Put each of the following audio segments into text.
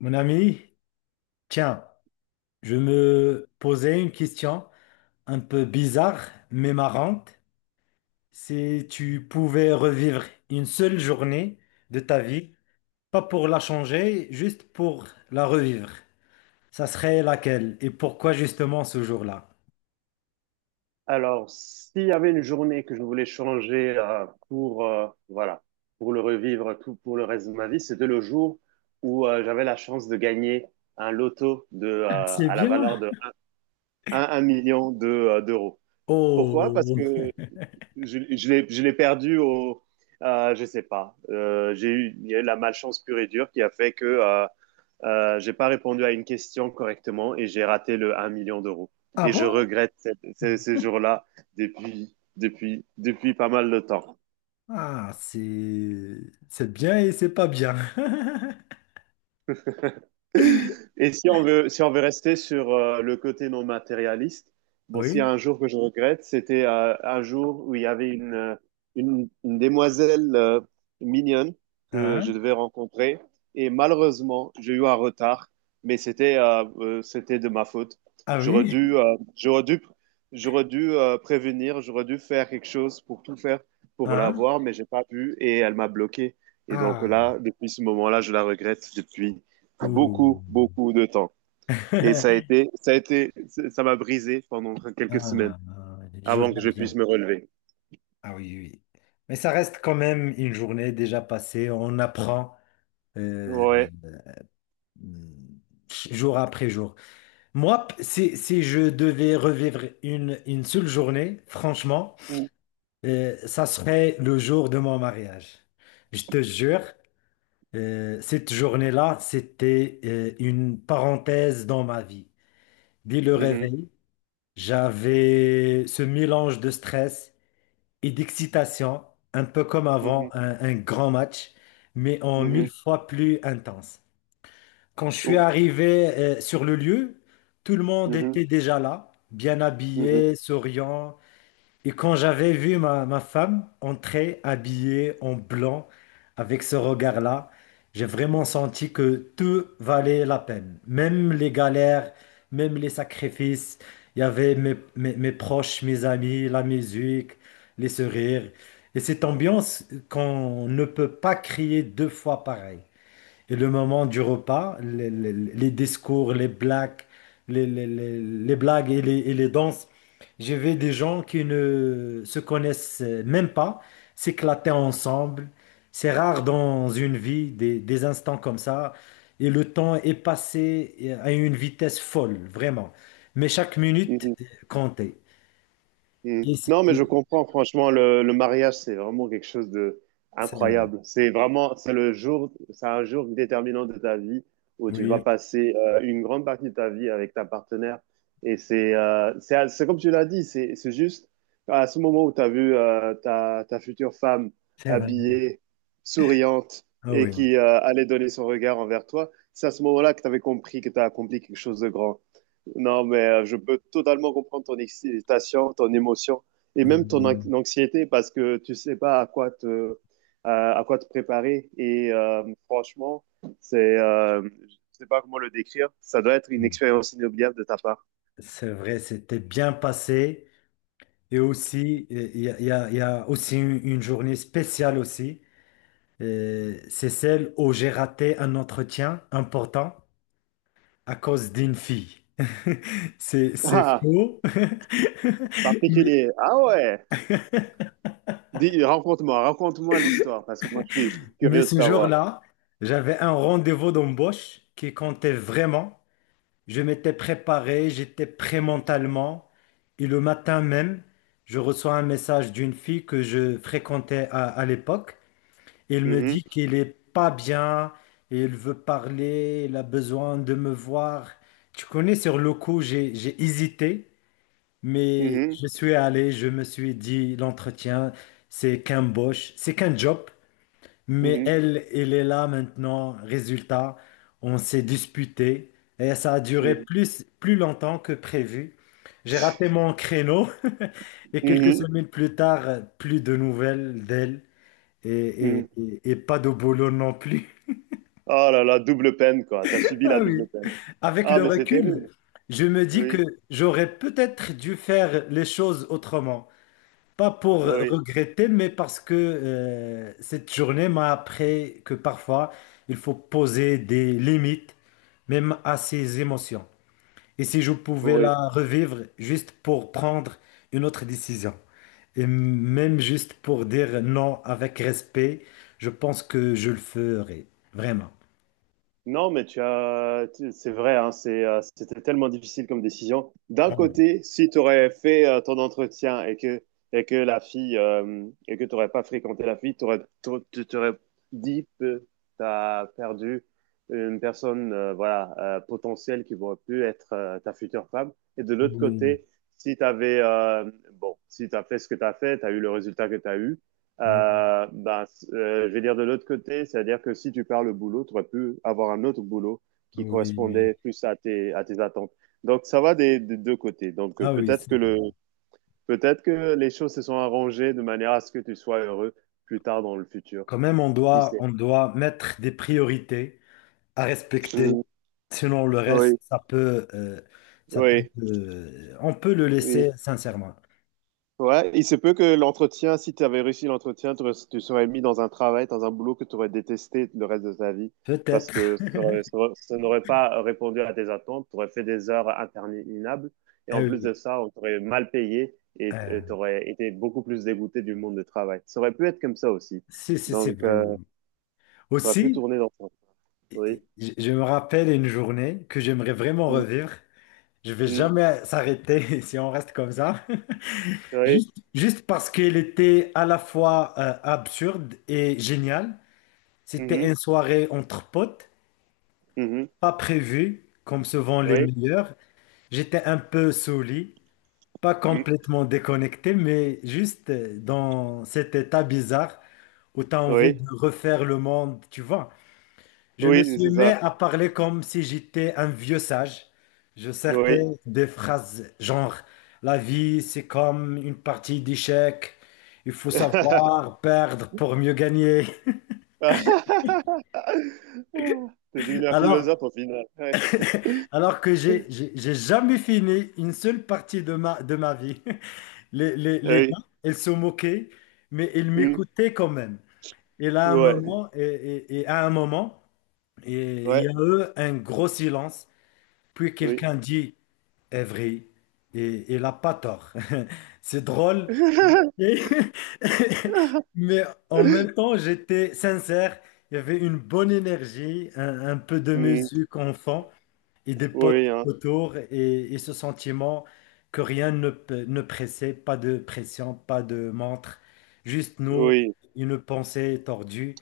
Mon ami, tiens, je me posais une question un peu bizarre mais marrante. Si tu pouvais revivre une seule journée de ta vie, pas pour la changer, juste pour la revivre, ça serait laquelle et pourquoi justement ce jour-là? Alors, s'il y avait une journée que je voulais changer pour voilà, pour le revivre tout pour le reste de ma vie, c'était le jour où j'avais la chance de gagner un loto de C'est à la bien. valeur de un 1 million de, d'euros. Pourquoi? Parce Oh, que je l'ai perdu au je sais pas. Il y a eu la malchance pure et dure qui a fait que j'ai pas répondu à une question correctement et j'ai raté le 1 million d'euros. ah Et je bon? regrette ces jours-là depuis pas mal de temps. Ah, c'est bien et c'est pas bien. Et si on veut rester sur le côté non matérialiste, bon, s'il y a Oui, un jour que je regrette, c'était un jour où il y avait une demoiselle mignonne que je hein? devais rencontrer. Et malheureusement, j'ai eu un retard, mais c'était de ma faute. Ah J'aurais oui, dû, euh, j'aurais dû, j'aurais dû prévenir, j'aurais dû faire quelque chose pour tout faire pour la hein? voir, mais j'ai pas pu et elle m'a bloqué. Et donc Ah, là, depuis ce moment-là, je la regrette depuis beaucoup, ouh. beaucoup de temps. Et ça m'a brisé pendant Ah, quelques semaines ah, ah, je avant que vois je bien. puisse me relever. Ah oui, oui. Mais ça reste quand même une journée déjà passée. On apprend euh, Ouais. euh, jour après jour. Moi, si je devais revivre une seule journée, franchement, Mhm, ça serait le jour de mon mariage. Je te jure, cette journée-là, c'était une parenthèse dans ma vie. Dès le mhm, réveil, j'avais ce mélange de stress et d'excitation, un peu comme avant mhm, un grand match, mais en mille mhm. fois plus intense. Quand je suis Oh, arrivé sur le lieu, tout le monde mhm, était déjà là, bien mhm, habillé, souriant, et quand j'avais vu ma femme entrer habillée en blanc avec ce regard-là, j'ai vraiment senti que tout valait la peine. Même les galères, même les sacrifices. Il y avait mes proches, mes amis, la musique, les sourires. Et cette ambiance qu'on ne peut pas crier deux fois pareil. Et le moment du repas, les discours, les blagues, les blagues et les danses, j'ai vu des gens qui ne se connaissent même pas s'éclater ensemble. C'est rare dans une vie des instants comme ça. Et le temps est passé à une vitesse folle, vraiment. Mais chaque minute mhm. comptait. Mm. Et c'est Non, mais je comprends, franchement, le mariage, c'est vraiment quelque chose de c'est vrai. incroyable. C'est vraiment, c'est un jour déterminant de ta vie où tu vas Oui, passer une grande partie de ta vie avec ta partenaire. Et c'est comme tu l'as dit, c'est juste à ce moment où tu as vu ta future femme c'est vrai. habillée, souriante Ah et oui, qui allait donner son regard envers toi, c'est à ce moment-là que tu avais compris que tu as accompli quelque chose de grand. Non, mais je peux totalement comprendre ton excitation, ton émotion et oui, même ton oui, anxiété parce que tu sais pas à quoi te préparer. Et franchement, je sais pas comment le décrire. Ça doit être une oui. expérience inoubliable de ta part. C'est vrai, c'était bien passé. Et aussi, il y a, il y a- il y a aussi une journée spéciale aussi. C'est celle où j'ai raté un entretien important à cause d'une fille. C'est Ah, faux. Mais, particulier. Ah ouais. Dis, raconte-moi l'histoire, parce que moi, je suis mais curieux de ce savoir. jour-là, j'avais un rendez-vous d'embauche qui comptait vraiment. Je m'étais préparé, j'étais prêt mentalement. Et le matin même, je reçois un message d'une fille que je fréquentais à l'époque. Il me Mhm, dit qu'il est pas bien, il veut parler, il a besoin de me voir. Tu connais, sur le coup, j'ai hésité, mais mhm, je suis allé, je me suis dit, l'entretien, c'est qu'un boss, c'est qu'un job, mais mhm, elle, elle est là maintenant. Résultat, on s'est disputé et ça a duré mhm, plus longtemps que prévu. J'ai raté mon créneau et quelques mhm, semaines plus tard, plus de nouvelles d'elle et, et- mhm. et- et pas de boulot non plus. Oh là là, double peine, quoi. T'as subi Ah la oui. double peine. Avec Ah, le mais c'est terrible. recul, je me dis que Oui, j'aurais peut-être dû faire les choses autrement. Pas pour oui, regretter, mais parce que cette journée m'a appris que parfois, il faut poser des limites, même à ses émotions. Et si je pouvais oui. la revivre juste pour prendre une autre décision, et même juste pour dire non avec respect, je pense que je le ferais, vraiment. Non, mais c'est vrai, hein, c'était tellement difficile comme décision. D'un Ah, oui, côté, si tu aurais fait ton entretien et que tu n'aurais pas fréquenté la fille, tu t'aurais dit que tu as perdu une personne, voilà, potentielle qui aurait pu être ta future femme. Et de l'autre oui, côté, si tu avais, bon, si tu as fait ce que tu as fait, tu as eu le résultat que tu as eu. oui, Ben, je vais dire de l'autre côté, c'est-à-dire que si tu perds le boulot, tu aurais pu avoir un autre boulot qui oui. correspondait plus à tes attentes. Donc, ça va des deux côtés. Donc, Ah oui, c'est vrai. Peut-être que les choses se sont arrangées de manière à ce que tu sois heureux plus tard dans le futur. Quand même, on Qui doit, sait? on doit mettre des priorités à respecter. Mhm. Sinon, le Oui, reste, oui, on peut le oui. laisser sincèrement. Ouais, il se peut que l'entretien, si tu avais réussi l'entretien, tu serais mis dans un travail, dans un boulot que tu aurais détesté le reste de ta vie parce Peut-être. que ça n'aurait pas répondu à tes attentes, tu aurais fait des heures interminables et Ah en plus oui. de ça, on t'aurait mal payé et euh, tu aurais été beaucoup plus dégoûté du monde du travail. Ça aurait pu être comme ça aussi. Si, si, c'est Donc, vrai. Oui. ça aurait pu Aussi, tourner dans ça. Oui. je me rappelle une journée que j'aimerais vraiment Mm, revivre. Je vais mm, jamais s'arrêter si on reste comme ça. oui. Juste parce qu'elle était à la fois absurde et géniale. C'était Mhm, une soirée entre potes, mhm, pas prévue, comme souvent les oui. meilleurs. J'étais un peu saouli, pas Mm, complètement déconnecté, mais juste dans cet état bizarre où tu as envie oui. de refaire le monde, tu vois. Je me Oui, suis c'est mis ça. à parler comme si j'étais un vieux sage. Je sortais Oui. des phrases genre: la vie, c'est comme une partie d'échecs. Il faut savoir perdre pour mieux gagner. T'es devenu un philosophe Alors, au final. Ouais. alors que j'ai jamais fini une seule partie de ma vie. Les gars, Oui. ils se moquaient, mais ils Mm. m'écoutaient quand même. Et là, un Ouais. moment, et à un moment, et il y a Ouais. eu un gros silence. Puis Oui. quelqu'un dit: est vrai. Et il n'a pas tort. C'est drôle. Et- Mais en même temps, j'étais sincère. Il y avait une bonne énergie, un peu de Mm. musique en fond et des potes Oui, hein. autour et ce sentiment que rien ne pressait, pas de pression, pas de montre, juste nous, Oui. une pensée tordue.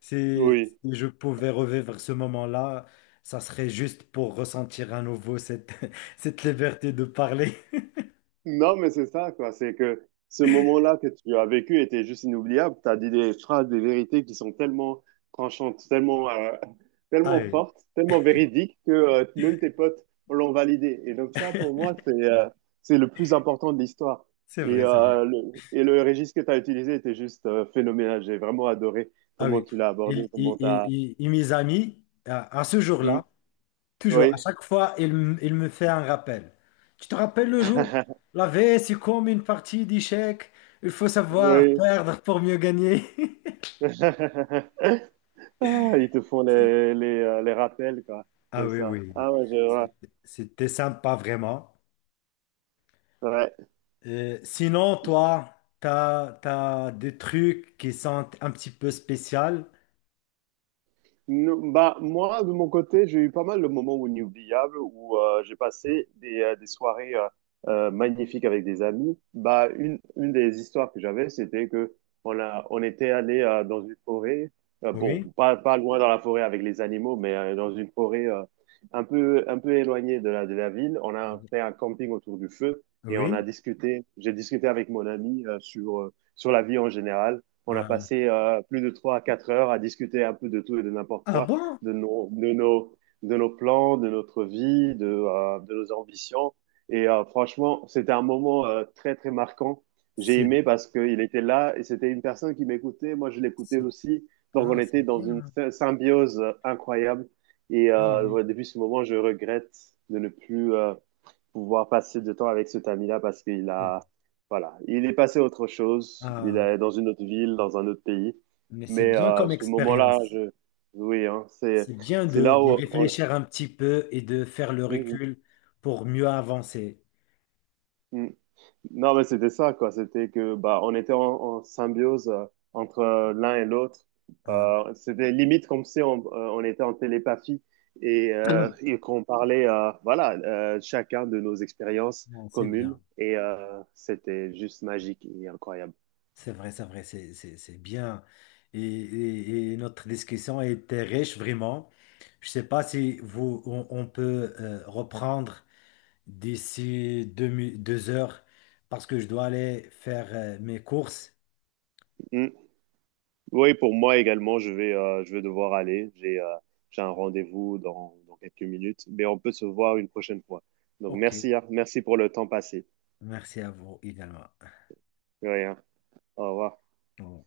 Si, Oui. si je pouvais revivre ce moment-là, ça serait juste pour ressentir à nouveau cette, cette liberté de parler. Non, mais c'est ça, quoi. C'est que ce moment-là que tu as vécu était juste inoubliable. Tu as dit des phrases, des vérités qui sont tellement tranchantes, tellement, Ah tellement oui, fortes, tellement véridiques que même tes potes l'ont validé. Et donc ça, pour moi, c'est le plus important de l'histoire. c'est Et, vrai, c'est vrai. Et le registre que tu as utilisé était juste phénoménal. J'ai vraiment adoré Ah comment oui. tu l'as abordé, comment tu as... Mes amis, à ce jour-là, toujours, à Oui, chaque fois, il me fait un rappel. Tu te rappelles le jour? La vie, c'est comme une partie d'échecs. Il faut savoir oui. perdre pour mieux gagner. Ah, ils te font les, les rappels, quoi, Ah comme oui, ça. oui. Ah ouais, je vois. C'était sympa, vraiment. Ouais. Sinon, toi, t'as des trucs qui sont un petit peu spéciaux. Non, bah, moi, de mon côté, j'ai eu pas mal de moments inoubliables où j'ai passé des soirées magnifiques avec des amis. Bah, une des histoires que j'avais, c'était que on était allé dans une forêt, bon, Oui, pas loin dans la forêt avec les animaux, mais dans une forêt un peu éloignée de la, ville. On a fait un camping autour du feu et oui. J'ai discuté avec mon ami sur la vie en général. On a Euh, passé plus de 3 à 4 heures à discuter un peu de tout et de n'importe ah quoi, bon? de nos, de nos, de nos plans, de notre vie, de nos ambitions. Et franchement, c'était un moment très, très marquant. J'ai C'est, aimé parce qu'il était là et c'était une personne qui m'écoutait. Moi, je l'écoutais c'est, aussi. Donc, ah, on c'est était dans une bien. Symbiose incroyable. Et Ah, mais, ouais, depuis ce moment, je regrette de ne plus pouvoir passer de temps avec cet ami-là parce qu'il a, voilà, il est passé à autre chose, il ah, est dans une autre ville, dans un autre pays. mais c'est Mais bien comme ce moment-là, expérience. Oui, hein, c'est, C'est bien c'est là de où on, réfléchir un petit peu et de faire le Mhm, recul pour mieux avancer. mhm. Non, mais c'était ça, quoi. C'était que, bah, on était en symbiose entre l'un et l'autre. Ah, C'était limite comme si on était en télépathie et qu'on parlait, voilà, chacun de nos expériences bon, c'est communes. bien. Et c'était juste magique et incroyable. C'est vrai, c'est vrai, c'est bien. Et, et notre discussion a été riche, vraiment. Je ne sais pas si vous, on peut reprendre d'ici deux heures parce que je dois aller faire mes courses. Mm. Oui, pour moi également, je vais devoir aller. J'ai un rendez-vous dans quelques minutes, mais on peut se voir une prochaine fois. Donc, Ok. merci, hein. Merci pour le temps passé. Merci à vous également. De rien. Au revoir. Au